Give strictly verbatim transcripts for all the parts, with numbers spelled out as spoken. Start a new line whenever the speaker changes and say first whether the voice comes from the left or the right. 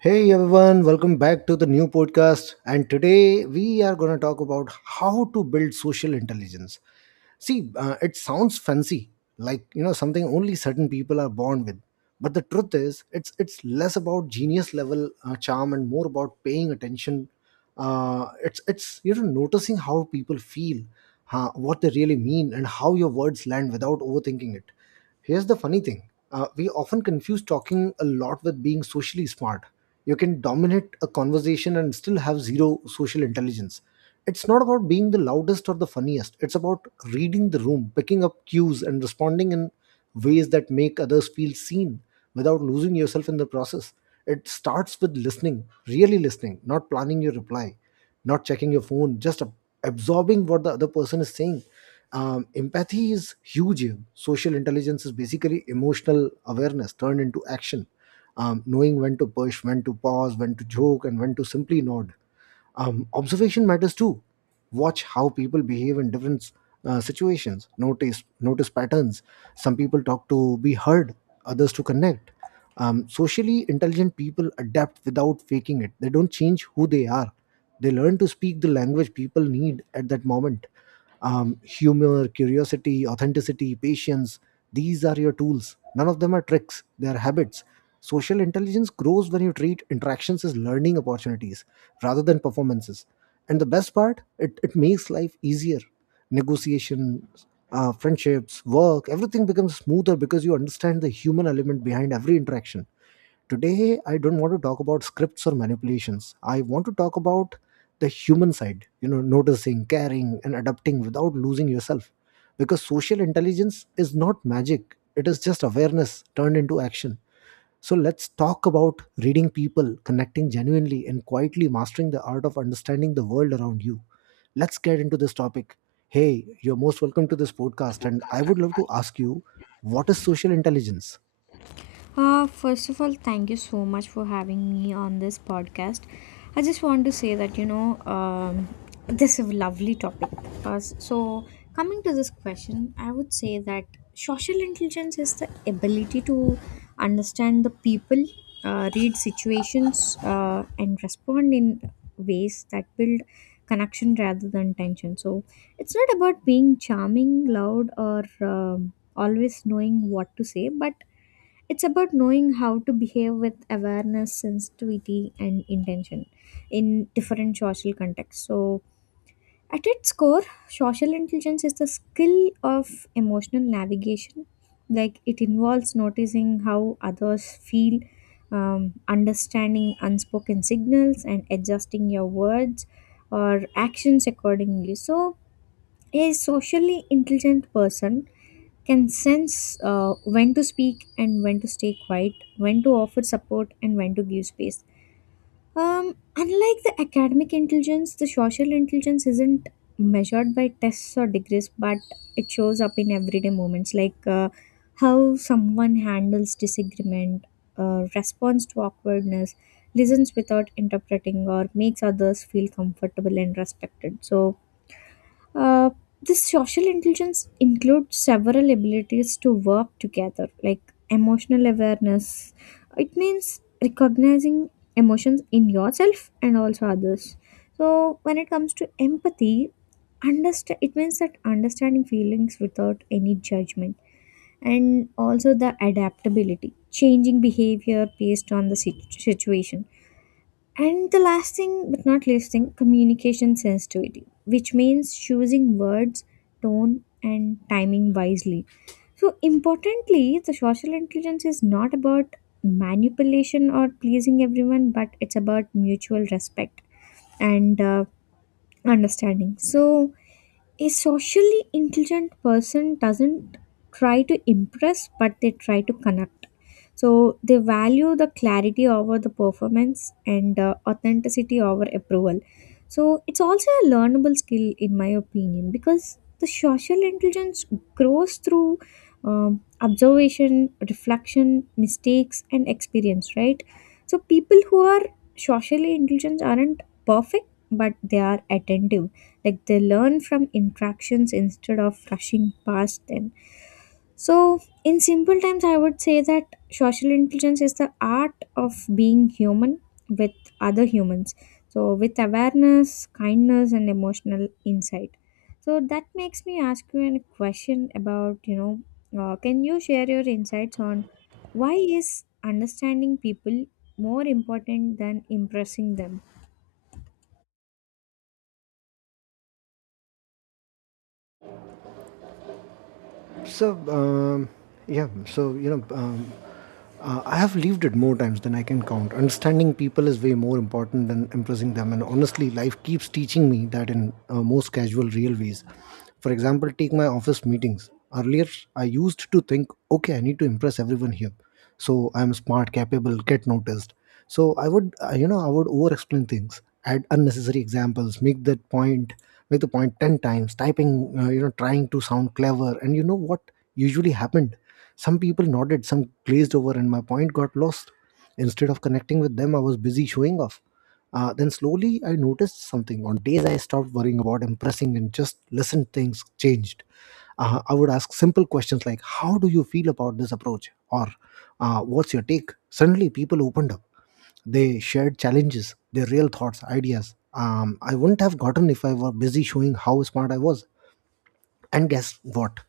right: Hey everyone, welcome back to the new podcast. And today we are going to talk about how to build social intelligence. See, uh, it sounds fancy, like you know something only certain people are born with. But the truth is, it's it's less about genius level uh, charm and more about paying attention. Uh, it's it's you know noticing how people feel, huh, what they really mean, and how your words land without overthinking it. Here's the funny thing. Uh, we often confuse talking a lot with being socially smart. You can dominate a conversation and still have zero social intelligence. It's not about being the loudest or the funniest, it's about reading the room, picking up cues, and responding in ways that make others feel seen without losing yourself in the process. It starts with listening, really listening, not planning your reply, not checking your phone, just ab- absorbing what the other person is saying. Um, empathy is huge here. Social intelligence is basically emotional awareness turned into action. Um, knowing when to push, when to pause, when to joke, and when to simply nod. Um, observation matters too. Watch how people behave in different uh, situations. Notice notice patterns. Some people talk to be heard, others to connect. Um, socially intelligent people adapt without faking it. They don't change who they are. They learn to speak the language people need at that moment. Um, humor, curiosity, authenticity, patience. These are your tools. None of them are tricks, they are habits. Social intelligence grows when you treat interactions as learning opportunities rather than performances. And the best part, it, it makes life easier. Negotiation, uh, friendships, work, everything becomes smoother because you understand the human element behind every interaction. Today, I don't want to talk about scripts or manipulations. I want to talk about the human side, you know noticing, caring, and adapting without losing yourself, because social intelligence is not magic. It is just awareness turned into action. So let's talk about reading people, connecting genuinely, and quietly mastering the art of understanding the world around you. Let's get into this topic. Hey, you're most welcome to this podcast, and I would love to ask you: what is social intelligence?
left: Uh, first of all, thank you so much for having me on this podcast. I just want to say that, you know, um, this is a lovely topic. Uh, s- so, Coming to this question, I would say that social intelligence is the ability to understand the people, uh, read situations, uh, and respond in ways that build connection rather than tension. So, it's not about being charming, loud, or um, always knowing what to say, but it's about knowing how to behave with awareness, sensitivity, and intention in different social contexts. So, at its core, social intelligence is the skill of emotional navigation. Like, it involves noticing how others feel, um, understanding unspoken signals, and adjusting your words or actions accordingly. So, a socially intelligent person can sense uh, when to speak and when to stay quiet, when to offer support and when to give space. Um, unlike the academic intelligence, the social intelligence isn't measured by tests or degrees, but it shows up in everyday moments like uh, how someone handles disagreement, uh, responds to awkwardness, listens without interpreting, or makes others feel comfortable and respected. So, uh, this social intelligence includes several abilities to work together, like emotional awareness. It means recognizing emotions in yourself and also others. So, when it comes to empathy, understand it means that understanding feelings without any judgment, and also the adaptability, changing behavior based on the situ- situation, and the last thing, but not least thing, communication sensitivity, which means choosing words, tone, and timing wisely. So, importantly, the social intelligence is not about manipulation or pleasing everyone, but it's about mutual respect and uh, understanding. So, a socially intelligent person doesn't try to impress, but they try to connect, so they value the clarity over the performance and uh, authenticity over approval. So it's also a learnable skill, in my opinion, because the social intelligence grows through um, observation, reflection, mistakes, and experience, right? So people who are socially intelligent aren't perfect, but they are attentive. Like, they learn from interactions instead of rushing past them. So, in simple terms, I would say that social intelligence is the art of being human with other humans, so with awareness, kindness, and emotional insight. So that makes me ask you a question about, you know, uh, can you share your insights on why is understanding people more important than impressing them?
right: So, um, yeah, so you know, um, uh, I have lived it more times than I can count. Understanding people is way more important than impressing them, and honestly, life keeps teaching me that in uh, most casual, real ways. For example, take my office meetings. Earlier, I used to think, okay, I need to impress everyone here, so I'm smart, capable, get noticed. So i would uh, you know i would over explain things, add unnecessary examples, make that point, make the point ten times, typing, uh, you know trying to sound clever. And you know what usually happened? Some people nodded, some glazed over, and my point got lost. Instead of connecting with them, I was busy showing off. Uh, then slowly I noticed something. On days I stopped worrying about impressing and just listened, things changed. uh, I would ask simple questions like, how do you feel about this approach? Or uh, what's your take? Suddenly, people opened up. They shared challenges, their real thoughts, ideas. Um, I wouldn't have gotten if I were busy showing how smart I was. And guess what?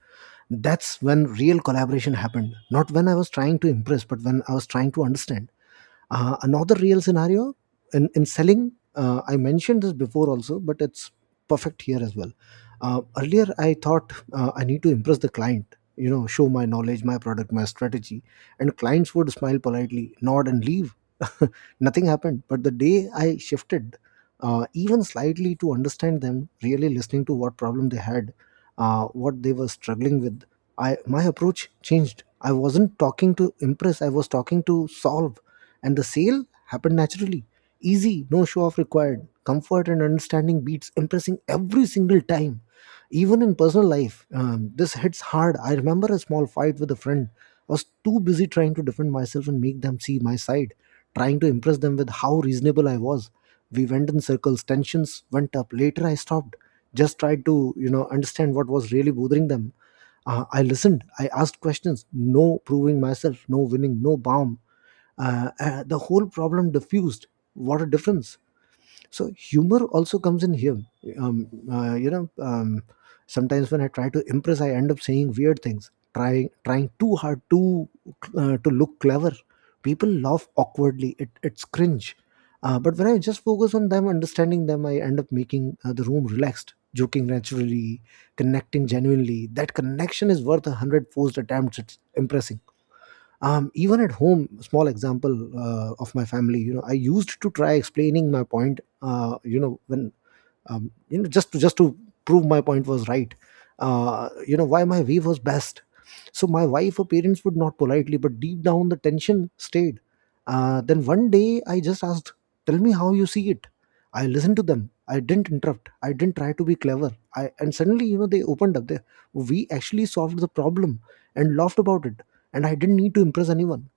right: That's when real collaboration happened. Not when I was trying to impress, but when I was trying to understand. Uh, another real scenario in, in selling, uh, I mentioned this before also, but it's perfect here as well. Uh, earlier, I thought, uh, I need to impress the client, you know, show my knowledge, my product, my strategy. And clients would smile politely, nod, and leave. Nothing happened. But the day I shifted, uh, even slightly to understand them, really listening to what problem they had, uh, what they were struggling with, I my approach changed. I wasn't talking to impress. I was talking to solve. And the sale happened naturally. Easy, no show off required. Comfort and understanding beats impressing every single time. Even in personal life, um, this hits hard. I remember a small fight with a friend. I was too busy trying to defend myself and make them see my side, trying to impress them with how reasonable I was. We went in circles, tensions went up. Later, I stopped, just tried to, you know, understand what was really bothering them. Uh, I listened. I asked questions. No proving myself. No winning. No bomb. Uh, uh, the whole problem diffused. What a difference. So humor also comes in here. um, uh, you know um, Sometimes when I try to impress, I end up saying weird things, trying trying too hard to uh, to look clever. People laugh awkwardly. It, it's cringe. Uh, but when I just focus on them, understanding them, I end up making uh, the room relaxed, joking naturally, connecting genuinely. That connection is worth a hundred forced attempts. It's impressing. Um, even at home, small example uh, of my family. you know I used to try explaining my point uh, you know when, um, you know just to just to prove my point was right, uh, you know why my way was best. So my wife or parents would not politely, but deep down the tension stayed. Uh, then one day I just asked, tell me how you see it. I listened to them. I didn't interrupt. I didn't try to be clever. I And suddenly, you know they opened up. They, we actually solved the problem and laughed about it. And I didn't need to impress anyone.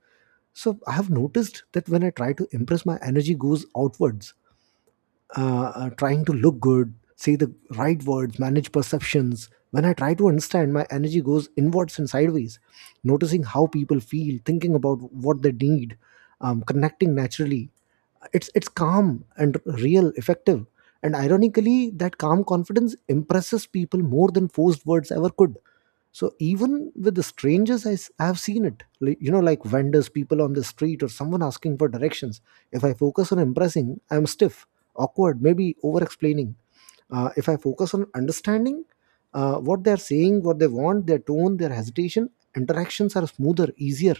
right: So I have noticed that when I try to impress, my energy goes outwards, uh, uh, trying to look good, say the right words, manage perceptions. When I try to understand, my energy goes inwards and sideways, noticing how people feel, thinking about what they need, um, connecting naturally. It's it's calm and real, effective, and ironically, that calm confidence impresses people more than forced words ever could. So even with the strangers, I, s- I have seen it, like, you know like vendors, people on the street, or someone asking for directions. If I focus on impressing, I'm stiff, awkward, maybe over explaining. Uh, if I focus on understanding, uh, what they're saying, what they want, their tone, their hesitation, interactions are smoother, easier,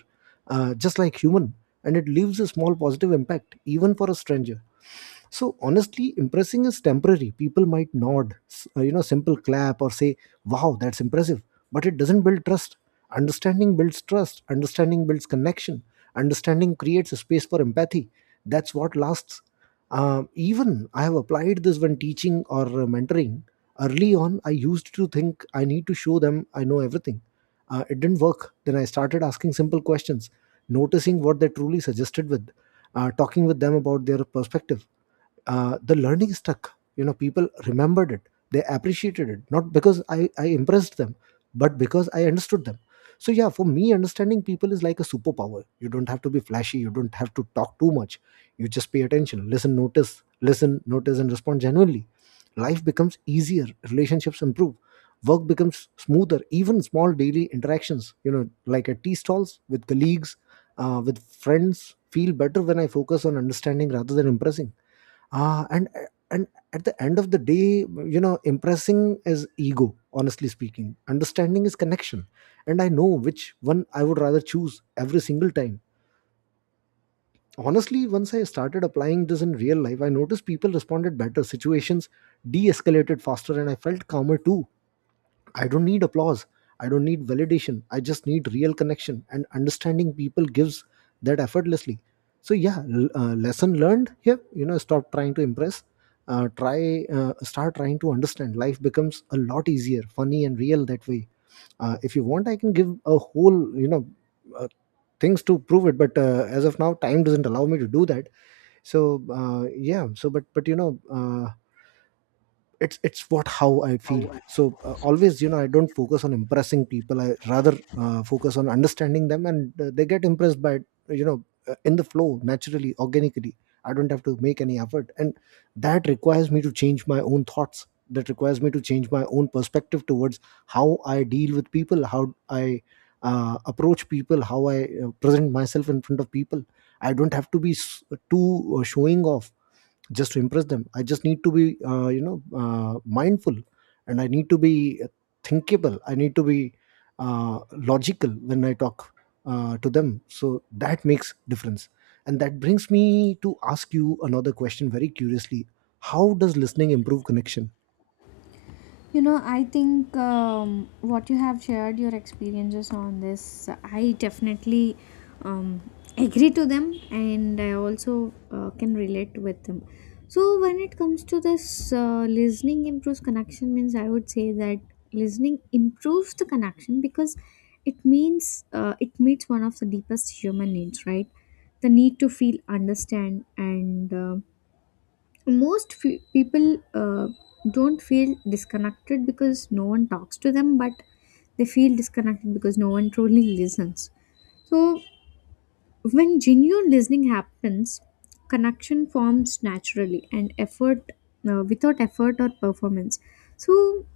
right: uh, just like human. And it leaves a small positive impact even for a stranger. So honestly, impressing is temporary. People might nod, s- uh, you know, simple clap or say, "Wow, that's impressive," but it doesn't build trust. Understanding builds trust. Understanding builds connection. Understanding creates a space for empathy. That's what lasts. Um, even I have applied this when teaching or uh, mentoring. Early on, I used to think I need to show them I know everything. Uh, it didn't work. Then I started asking simple questions, noticing what they truly suggested with, uh, talking with them about their perspective. Uh, the learning stuck. You know people remembered it. They appreciated it, not because i i impressed them, but because I understood them. So yeah, for me, understanding people is like a superpower. You don't have to be flashy. You don't have to talk too much. You just pay attention, listen, notice, listen, notice, and respond genuinely. Life becomes easier, relationships improve, work becomes smoother. Even small daily interactions, you know like at tea stalls with colleagues, uh, with friends, feel better when I focus on understanding rather than impressing. Ah, and and at the end of the day, you know, impressing is ego. Honestly speaking, understanding is connection, and I know which one I would rather choose every single time. Honestly, once I started applying this in real life, I noticed people responded better, situations de-escalated faster, and I felt calmer too. I don't need applause. I don't need validation. I just need real connection, and understanding people gives that effortlessly. So yeah, l- uh, lesson learned here. You know, stop trying to impress. Uh, try uh, Start trying to understand. Life becomes a lot easier, funny and real that way. Uh, if you want, I can give a whole you know uh, things to prove it, but uh, as of now, time doesn't allow me to do that. So, uh, yeah, so but but you know. Uh, it's it's what how I feel. So uh, always, you know I don't focus on impressing people. I rather uh, focus on understanding them, and uh, they get impressed by it, you know uh, in the flow, naturally, organically. I don't have to make any effort, and that requires me to change my own thoughts. That requires me to change my own perspective towards how I deal with people, how I uh, approach people, how I uh, present myself in front of people. I don't have to be s- too uh, showing off just to impress them. I just need to be uh, you know uh, mindful, and I need to be thinkable. I need to be uh, logical when I talk uh, to them. So that makes difference. And that brings me to ask you another question very curiously: how does listening improve connection?
left: You know, I think um, what you have shared your experiences on this, I definitely um, agree to them and I also uh, can relate with them. So, when it comes to this, uh, listening improves connection, means I would say that listening improves the connection because it means uh, it meets one of the deepest human needs, right? The need to feel understand, and um most fe people uh, don't feel disconnected because no one talks to them, but they feel disconnected because no one truly listens. So when genuine listening happens, connection forms naturally and effort, uh, without effort or performance. So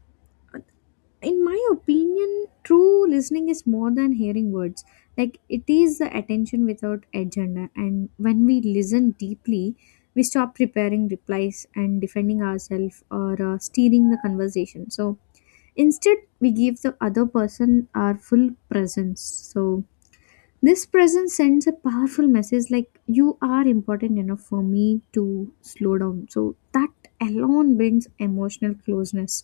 left: in my opinion, true listening is more than hearing words. Like, it is the attention without agenda, and when we listen deeply, we stop preparing replies and defending ourselves or uh, steering the conversation. So instead, we give the other person our full presence. So this presence sends a powerful message like, you are important enough for me to slow down, so that alone brings emotional closeness.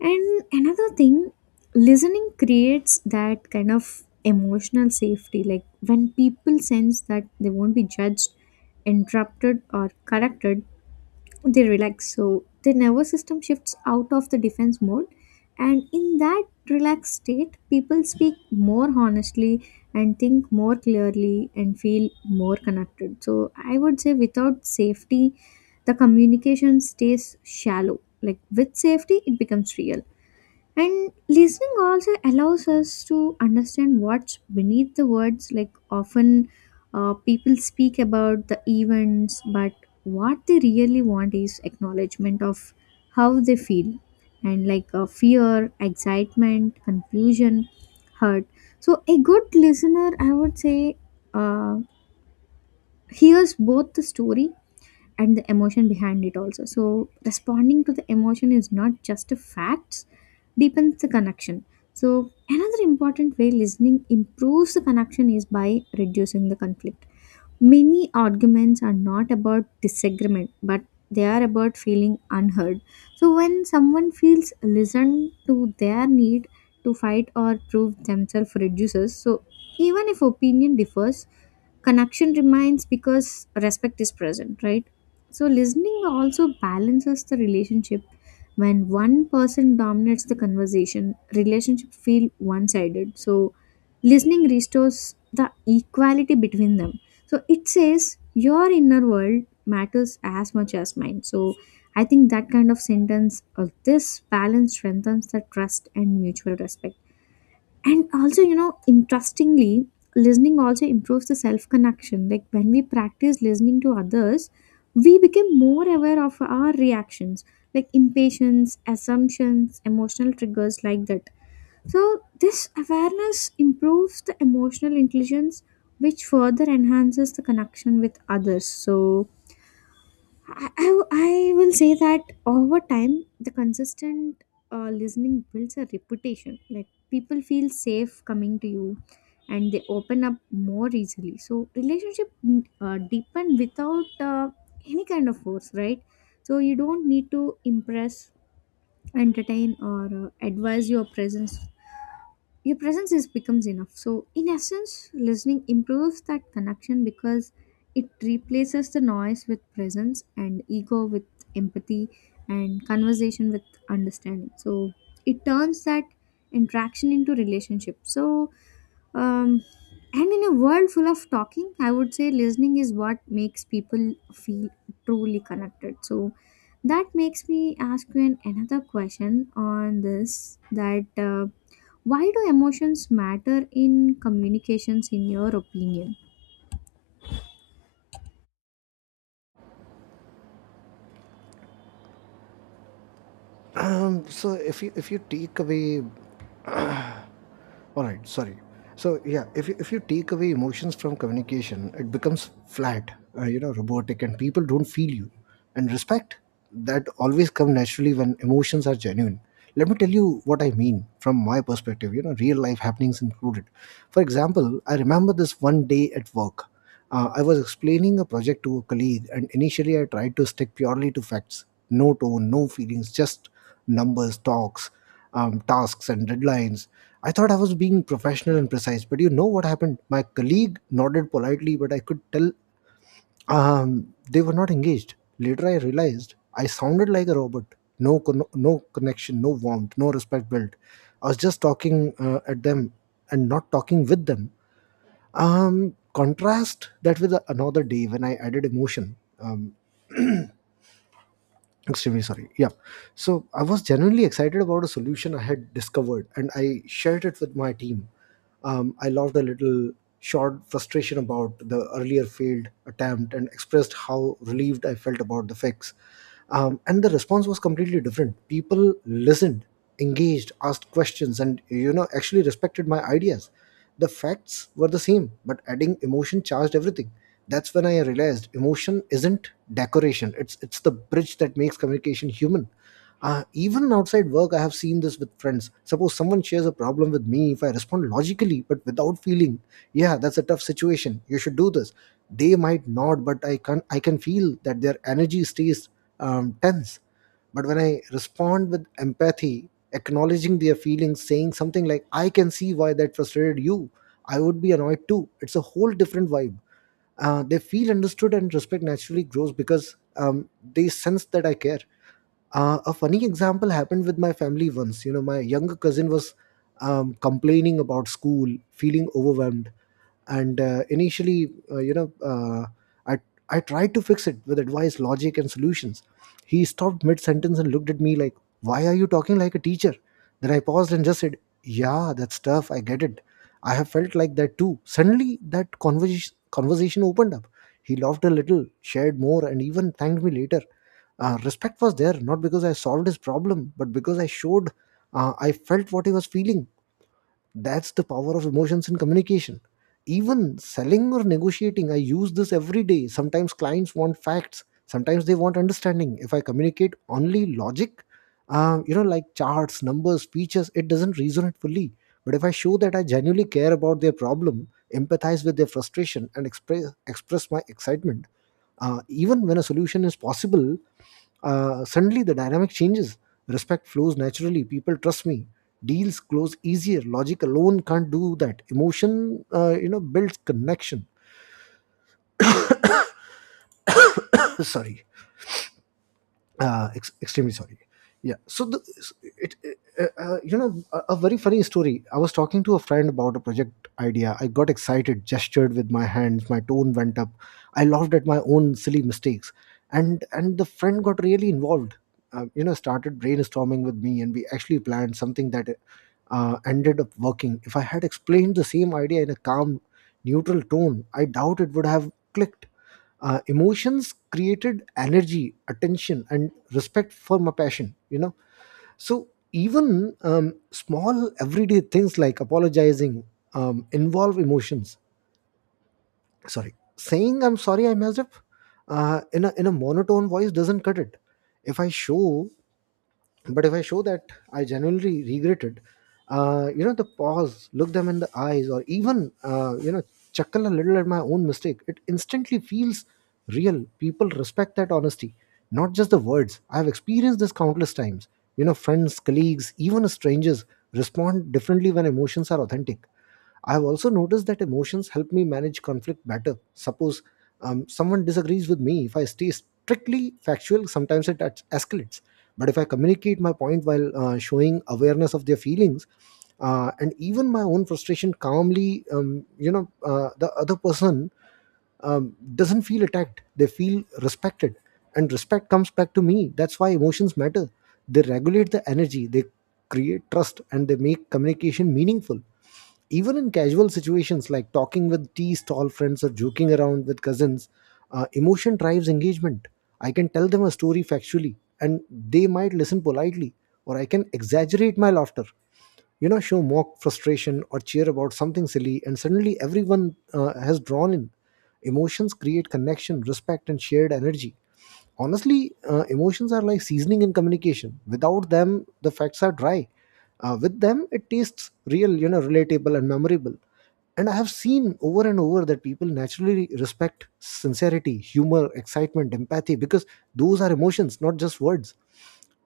left: And another thing, listening creates that kind of emotional safety. Like, when people sense that they won't be judged, interrupted, or corrected, they relax. So the nervous system shifts out of the defense mode. And in that relaxed state, people speak more honestly and think more clearly and feel more connected. So I would say without safety, the communication stays shallow. Like, with safety, it becomes real. And listening also allows us to understand what's beneath the words. Like often, uh, people speak about the events, but what they really want is acknowledgement of how they feel, and like uh, fear, excitement, confusion, hurt. So, a good listener, I would say, uh, hears both the story and the emotion behind it also. So responding to the emotion is not just a facts, deepens the connection. So another important way listening improves the connection is by reducing the conflict. Many arguments are not about disagreement, but they are about feeling unheard. So when someone feels listened to, their need to fight or prove themselves reduces. So even if opinion differs, connection remains because respect is present, right? So listening also balances the relationship. When one person dominates the conversation, relationship feel one sided. So listening restores the equality between them. So it says, your inner world matters as much as mine. So I think that kind of sentence, or this balance, strengthens the trust and mutual respect. And also, you know, interestingly, listening also improves the self connection. Like, when we practice listening to others, we become more aware of our reactions, like impatience, assumptions, emotional triggers, like that. So this awareness improves the emotional intelligence, which further enhances the connection with others. So I, I, I will say that over time, the consistent uh, listening builds a reputation. Like, people feel safe coming to you and they open up more easily. So, relationship mm, uh, deepen without uh, any kind of force, right? So, you don't need to impress, entertain, or uh, advise. Your presence your presence is becomes enough. So in essence, listening improves that connection because it replaces the noise with presence, and ego with empathy, and conversation with understanding. So it turns that interaction into relationship. So, um, and in a world full of talking, I would say listening is what makes people feel truly connected. So that makes me ask you an, another question on this, that uh, why do emotions matter in communications in your opinion?
right: So if you if you take away, all right, sorry. So yeah, if you, if you take away emotions from communication, it becomes flat, uh, you know, robotic, and people don't feel you, and respect that always come naturally when emotions are genuine. Let me tell you what I mean from my perspective, you know, real life happenings included. For example, I remember this one day at work. uh, I was explaining a project to a colleague, and initially I tried to stick purely to facts: no tone, no feelings, just numbers talks, um, tasks, and deadlines. I thought I was being professional and precise, but you know what happened? My colleague nodded politely, but I could tell um, they were not engaged. Later, I realized I sounded like a robot. No, con- no connection, no warmth, no respect built. I was just talking uh, at them and not talking with them. Um, contrast that with another day when I added emotion. Um, extremely sorry, yeah. So I was genuinely excited about a solution I had discovered, and I shared it with my team. um, I loved a little short frustration about the earlier failed attempt and expressed how relieved I felt about the fix. Um, and the response was completely different. People listened, engaged, asked questions, and, you know, actually respected my ideas. The facts were the same, but adding emotion charged everything. That's when I realized emotion isn't decoration. It's it's the bridge that makes communication human. Uh, even outside work, I have seen this with friends. Suppose someone shares a problem with me. If I respond logically but without feeling, yeah, that's a tough situation, you should do this, they might nod, but i can i can feel that their energy stays um, tense. But when I respond with empathy, acknowledging their feelings, saying something like, "I can see why that frustrated you, I would be annoyed too," it's a whole different vibe. Uh, they feel understood, and respect naturally grows because, um, they sense that I care. Uh, a funny example happened with my family once. You know, my younger cousin was, um, complaining about school, feeling overwhelmed, and uh, initially, uh, you know, uh, I I tried to fix it with advice, logic, and solutions. He stopped mid sentence and looked at me like, "Why are you talking like a teacher?" Then I paused and just said, "Yeah, that's tough. I get it. I have felt like that too." Suddenly, that conversation conversation opened up. He laughed a little, shared more, and even thanked me later. Uh, respect was there, not because I solved his problem, but because I showed uh, I felt what he was feeling. That's the power of emotions in communication. Even selling or negotiating, I use this every day. Sometimes clients want facts, sometimes they want understanding. If I communicate only logic, uh, you know, like charts, numbers, features, it doesn't resonate fully. But if I show that I genuinely care about their problem, empathize with their frustration, and express express my excitement, uh, even when a solution is possible, uh, suddenly the dynamic changes. Respect flows naturally. People trust me. Deals close easier. Logic alone can't do that. Emotion, uh, you know, builds connection. Sorry. Uh, ex- extremely sorry, yeah. So the, it, it uh, uh, you know, a, a very funny story. I was talking to a friend about a project idea. I got excited, gestured with my hands, my tone went up, I laughed at my own silly mistakes, and and the friend got really involved. Uh, you know, started brainstorming with me, and we actually planned something that uh, ended up working. If I had explained the same idea in a calm, neutral tone, I doubt it would have clicked. Uh, emotions created energy, attention, and respect for my passion, you know. So, even um, small everyday things like apologizing um, involve emotions. Sorry, saying "I'm sorry I messed up" uh, in, a, in a monotone voice doesn't cut it. If I show but if I show that I genuinely regretted, uh, you know, the pause, look them in the eyes, or even, uh, you know, chuckle a little at my own mistake, it instantly feels real. People respect that honesty, not just the words. I've experienced this countless times, you know, friends, colleagues, even strangers respond differently when emotions are authentic. I've also noticed that emotions help me manage conflict better. Suppose um, someone disagrees with me. If I stay strictly factual, sometimes it es- escalates. But if I communicate my point while uh, showing awareness of their feelings, uh, and even my own frustration calmly, um, you know, uh, the other person um, doesn't feel attacked. They feel respected, and respect comes back to me. That's why emotions matter. They regulate the energy. They create trust, and they make communication meaningful even in casual situations like talking with tea stall friends or joking around with cousins. Uh, emotion drives engagement. I can tell them a story factually and they might listen politely, or I can exaggerate my laughter, you know, show mock frustration or cheer about something silly, and suddenly everyone uh, has drawn in. Emotions create connection, respect, and shared energy. Honestly, uh, emotions are like seasoning in communication. Without them, the facts are dry. Uh, with them, it tastes real, you know, relatable and memorable. And I have seen over and over that people naturally respect sincerity, humor, excitement, empathy because those are emotions, not just words.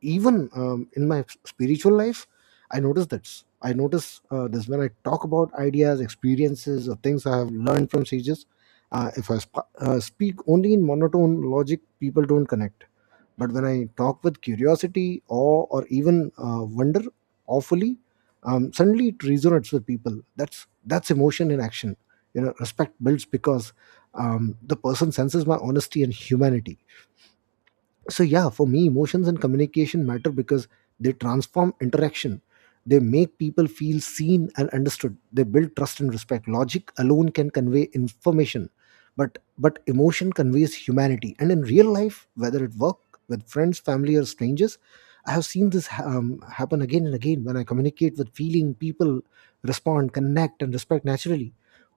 right: Even um, in my spiritual life, I notice this. I notice uh, this when I talk about ideas, experiences, or things I have learned from sages. Uh, if i sp- uh, speak only in monotone logic, people don't connect. But when I talk with curiosity, awe, or even uh, wonder, awfully, um, suddenly it resonates with people. That's that's emotion in action. You know, respect builds because um, the person senses my honesty and humanity. So yeah, for me, emotions and communication matter because they transform interaction. They make people feel seen and understood. They build trust and respect. Logic alone can convey information, but but emotion conveys humanity. And in real life, whether at work, with friends, family, or strangers, I have seen this ha- um, happen again and again. When I communicate with feeling, people respond, connect, and respect naturally.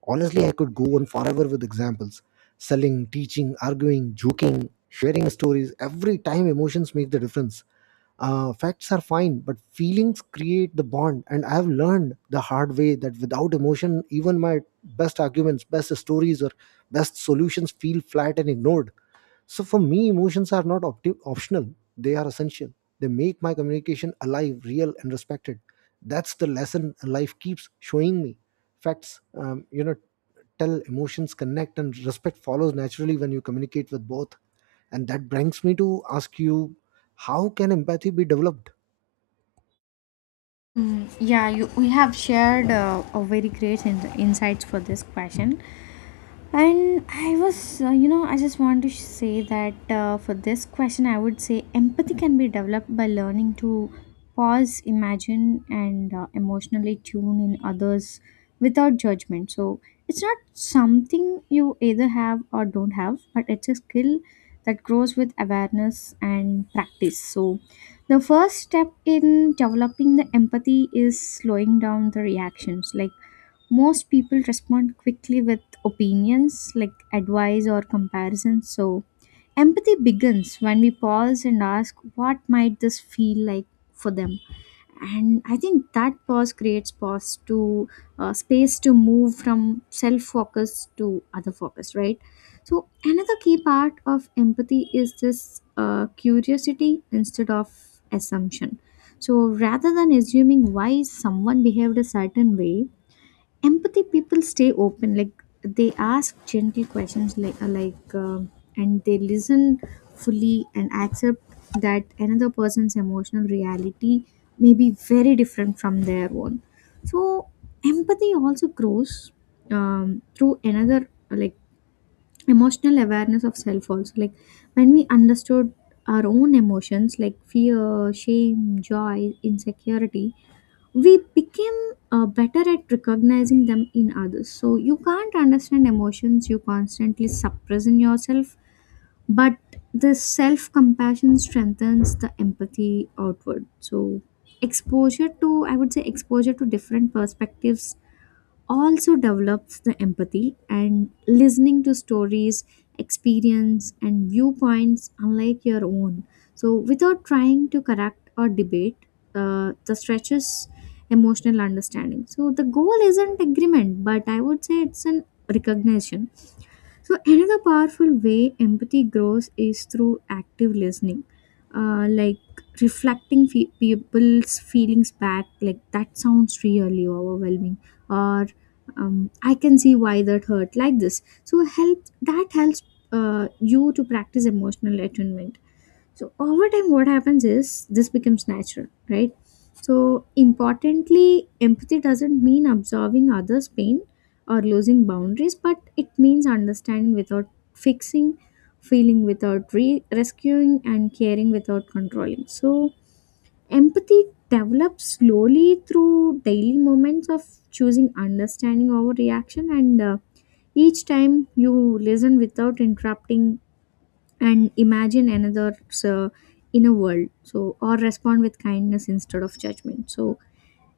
right: Honestly, I could go on forever with examples: selling, teaching, arguing, joking, sharing stories. Every time emotions make the difference. Uh, facts are fine, but feelings create the bond. And I've learned the hard way that without emotion, even my best arguments, best stories, or best solutions feel flat and ignored. So for me, emotions are not opti- optional, they are essential. They make my communication alive, real, and respected. That's the lesson life keeps showing me. Facts, um, you know, tell; emotions connect; and respect follows naturally when you communicate with both. And that brings me to ask you, how can empathy be developed?
left: Mm, yeah, you, we have shared uh, a very great in- insights for this question. And I was, uh, you know, I just want to say that uh, for this question, I would say empathy can be developed by learning to pause, imagine, and uh, emotionally tune in others without judgment. So it's not something you either have or don't have, but it's a skill that grows with awareness and practice. So the first step in developing the empathy is slowing down the reactions. Like, most people respond quickly with opinions like advice or comparison. So empathy begins when we pause and ask, what might this feel like for them? And I think that pause creates pause to uh, space to move from self focus to other focus, right? So another key part of empathy is this uh, curiosity instead of assumption. So rather than assuming why someone behaved a certain way, empathy people stay open. Like, they ask gentle questions like uh, like um and they listen fully and accept that another person's emotional reality may be very different from their own. So empathy also grows um, through another, like emotional awareness of self also. Like, when we understood our own emotions, like fear, shame, joy, insecurity, we became uh, better at recognizing them in others. So you can't understand emotions you constantly suppress in yourself, but the self compassion strengthens the empathy outward. So, exposure to, I would say, exposure to different perspectives also develops the empathy, and listening to stories, experience, and viewpoints unlike your own. So without trying to correct or debate, uh, the stretches emotional understanding. So the goal isn't agreement, but I would say it's an recognition. So, another powerful way empathy grows is through active listening, uh, like reflecting fe- people's feelings back, like, that sounds really overwhelming, or um, I can see why that hurt, like this. So, help that helps uh, you to practice emotional attunement. So over time, what happens is this becomes natural, right? So importantly, empathy doesn't mean absorbing others' pain or losing boundaries, but it means understanding without fixing, feeling without re- rescuing, and caring without controlling. So empathy develops slowly through daily moments of choosing understanding over reaction. And uh, each time you listen without interrupting and imagine another's uh, inner world, so, or respond with kindness instead of judgment, so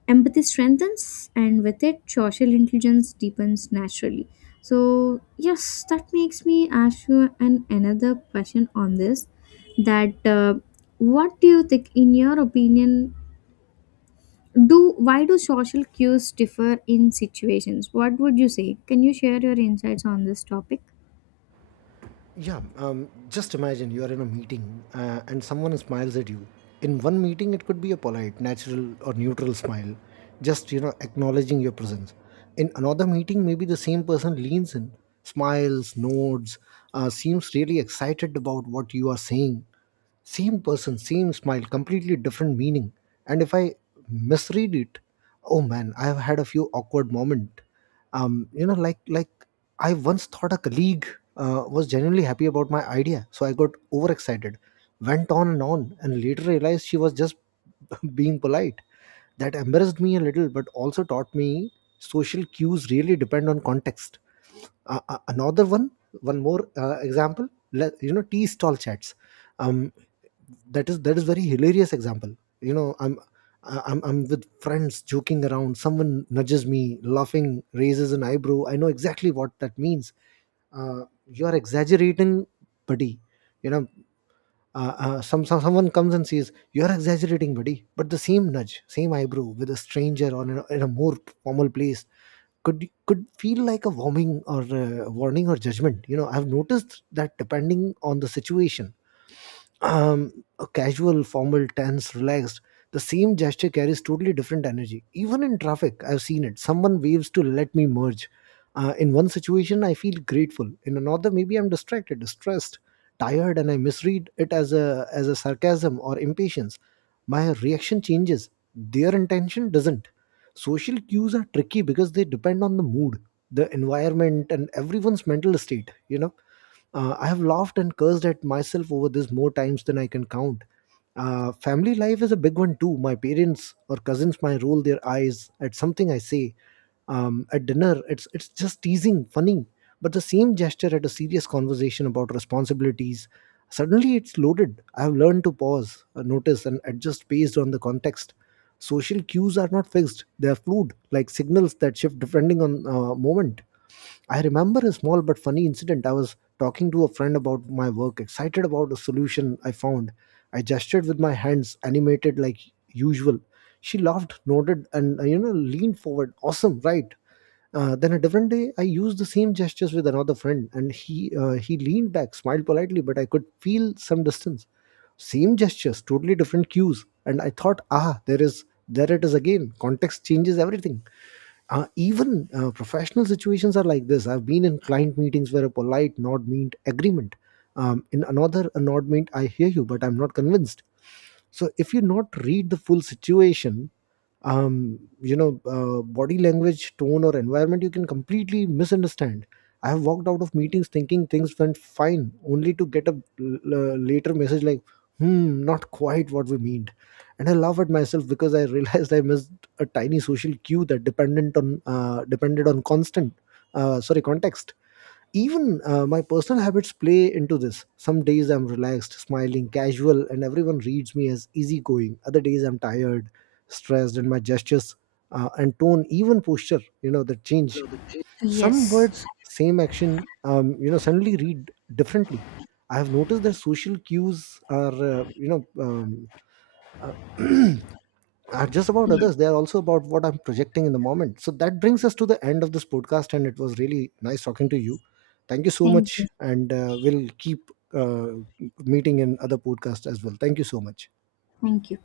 left: empathy strengthens, and with it social intelligence deepens naturally. So yes, that makes me ask you an another question on this, that uh, what do you think in your opinion, do why do social cues differ in situations? What would you say? Can you share your insights on this topic?
right: Yeah, um, just imagine you are in a meeting uh, and someone smiles at you. In one meeting, it could be a polite, natural, or neutral smile, just, you know, acknowledging your presence. In another meeting, maybe the same person leans in, smiles, nods, uh, seems really excited about what you are saying. Same person, same smile, completely different meaning. And if I misread it, oh man, I've had a few awkward moment. Um, you know, like like I once thought a colleague uh, was genuinely happy about my idea, so I got overexcited, went on and on, and later realized she was just being polite. That embarrassed me a little, but also taught me social cues really depend on context. Uh, uh, another one, one more uh, example. le- You know, tea stall chats. Um, that is that is very hilarious example. You know i'm I- I'm, I'm with friends joking around, someone nudges me laughing, raises an eyebrow, I know exactly what that means. uh, you're exaggerating, buddy, you know. Uh, uh, some, some someone comes and says, "You're exaggerating, buddy," but the same nudge, same eyebrow with a stranger or in a, in a more formal place could could feel like a warming or uh warning or judgment. You know, I've noticed that depending on the situation, um, a casual, formal, tense, relaxed, the same gesture carries totally different energy. Even in traffic, I've seen it. Someone waves to let me merge. Uh, in one situation, I feel grateful. In another, maybe I'm distracted, distressed, tired, and I misread it as a as a sarcasm or impatience. My reaction changes. Their intention doesn't. Social cues are tricky because they depend on the mood, the environment, and everyone's mental state. You know, uh, I have laughed and cursed at myself over this more times than I can count. Uh, family life is a big one too. My parents or cousins might roll their eyes at something I say. Um, at dinner, it's it's just teasing, funny, but the same gesture at a serious conversation about responsibilities, suddenly it's loaded. I have learned to pause, uh, notice, and adjust based on the context. Social cues are not fixed; they are fluid, like signals that shift depending on uh, moment. I remember a small but funny incident. I was talking to a friend about my work, excited about a solution I found. I gestured with my hands, animated like usual. She laughed, nodded, and, uh, you know, leaned forward. Awesome, right? Uh, then a different day, I used the same gestures with another friend, and he uh, he leaned back, smiled politely, but I could feel some distance. Same gestures, totally different cues, and I thought, ah, there is there it is again. Context changes everything. Uh, even uh, professional situations are like this. I've been in client meetings where a polite nod meant agreement, um, in another a nod meant I hear you but I'm not convinced. So if you not read the full situation, um you know, uh, body language, tone, or environment, you can completely misunderstand. I have walked out of meetings thinking things went fine, only to get a l- l- later message like, "Hmm, not quite what we meant," and I laugh at myself because I realized I missed a tiny social cue that dependent on uh, depended on constant uh, sorry context. Even uh, my personal habits play into this. Some days I'm relaxed, smiling, casual, and everyone reads me as easygoing. Other days I'm tired, stressed, and my gestures uh, and tone, even posture, you know, that change, some
left: Yes.
right: words, same action, um, you know, suddenly read differently. I have noticed that social cues are, uh, you know, um, uh, are just about
left: Yes.
right: others, they are also about what I'm projecting in the moment. So that brings us to the end of this podcast, and it was really nice talking to you. Thank you so
left: Thank you.
right: much, and uh, we'll keep uh, meeting in other podcasts as well. Thank you so much.
left: Thank you.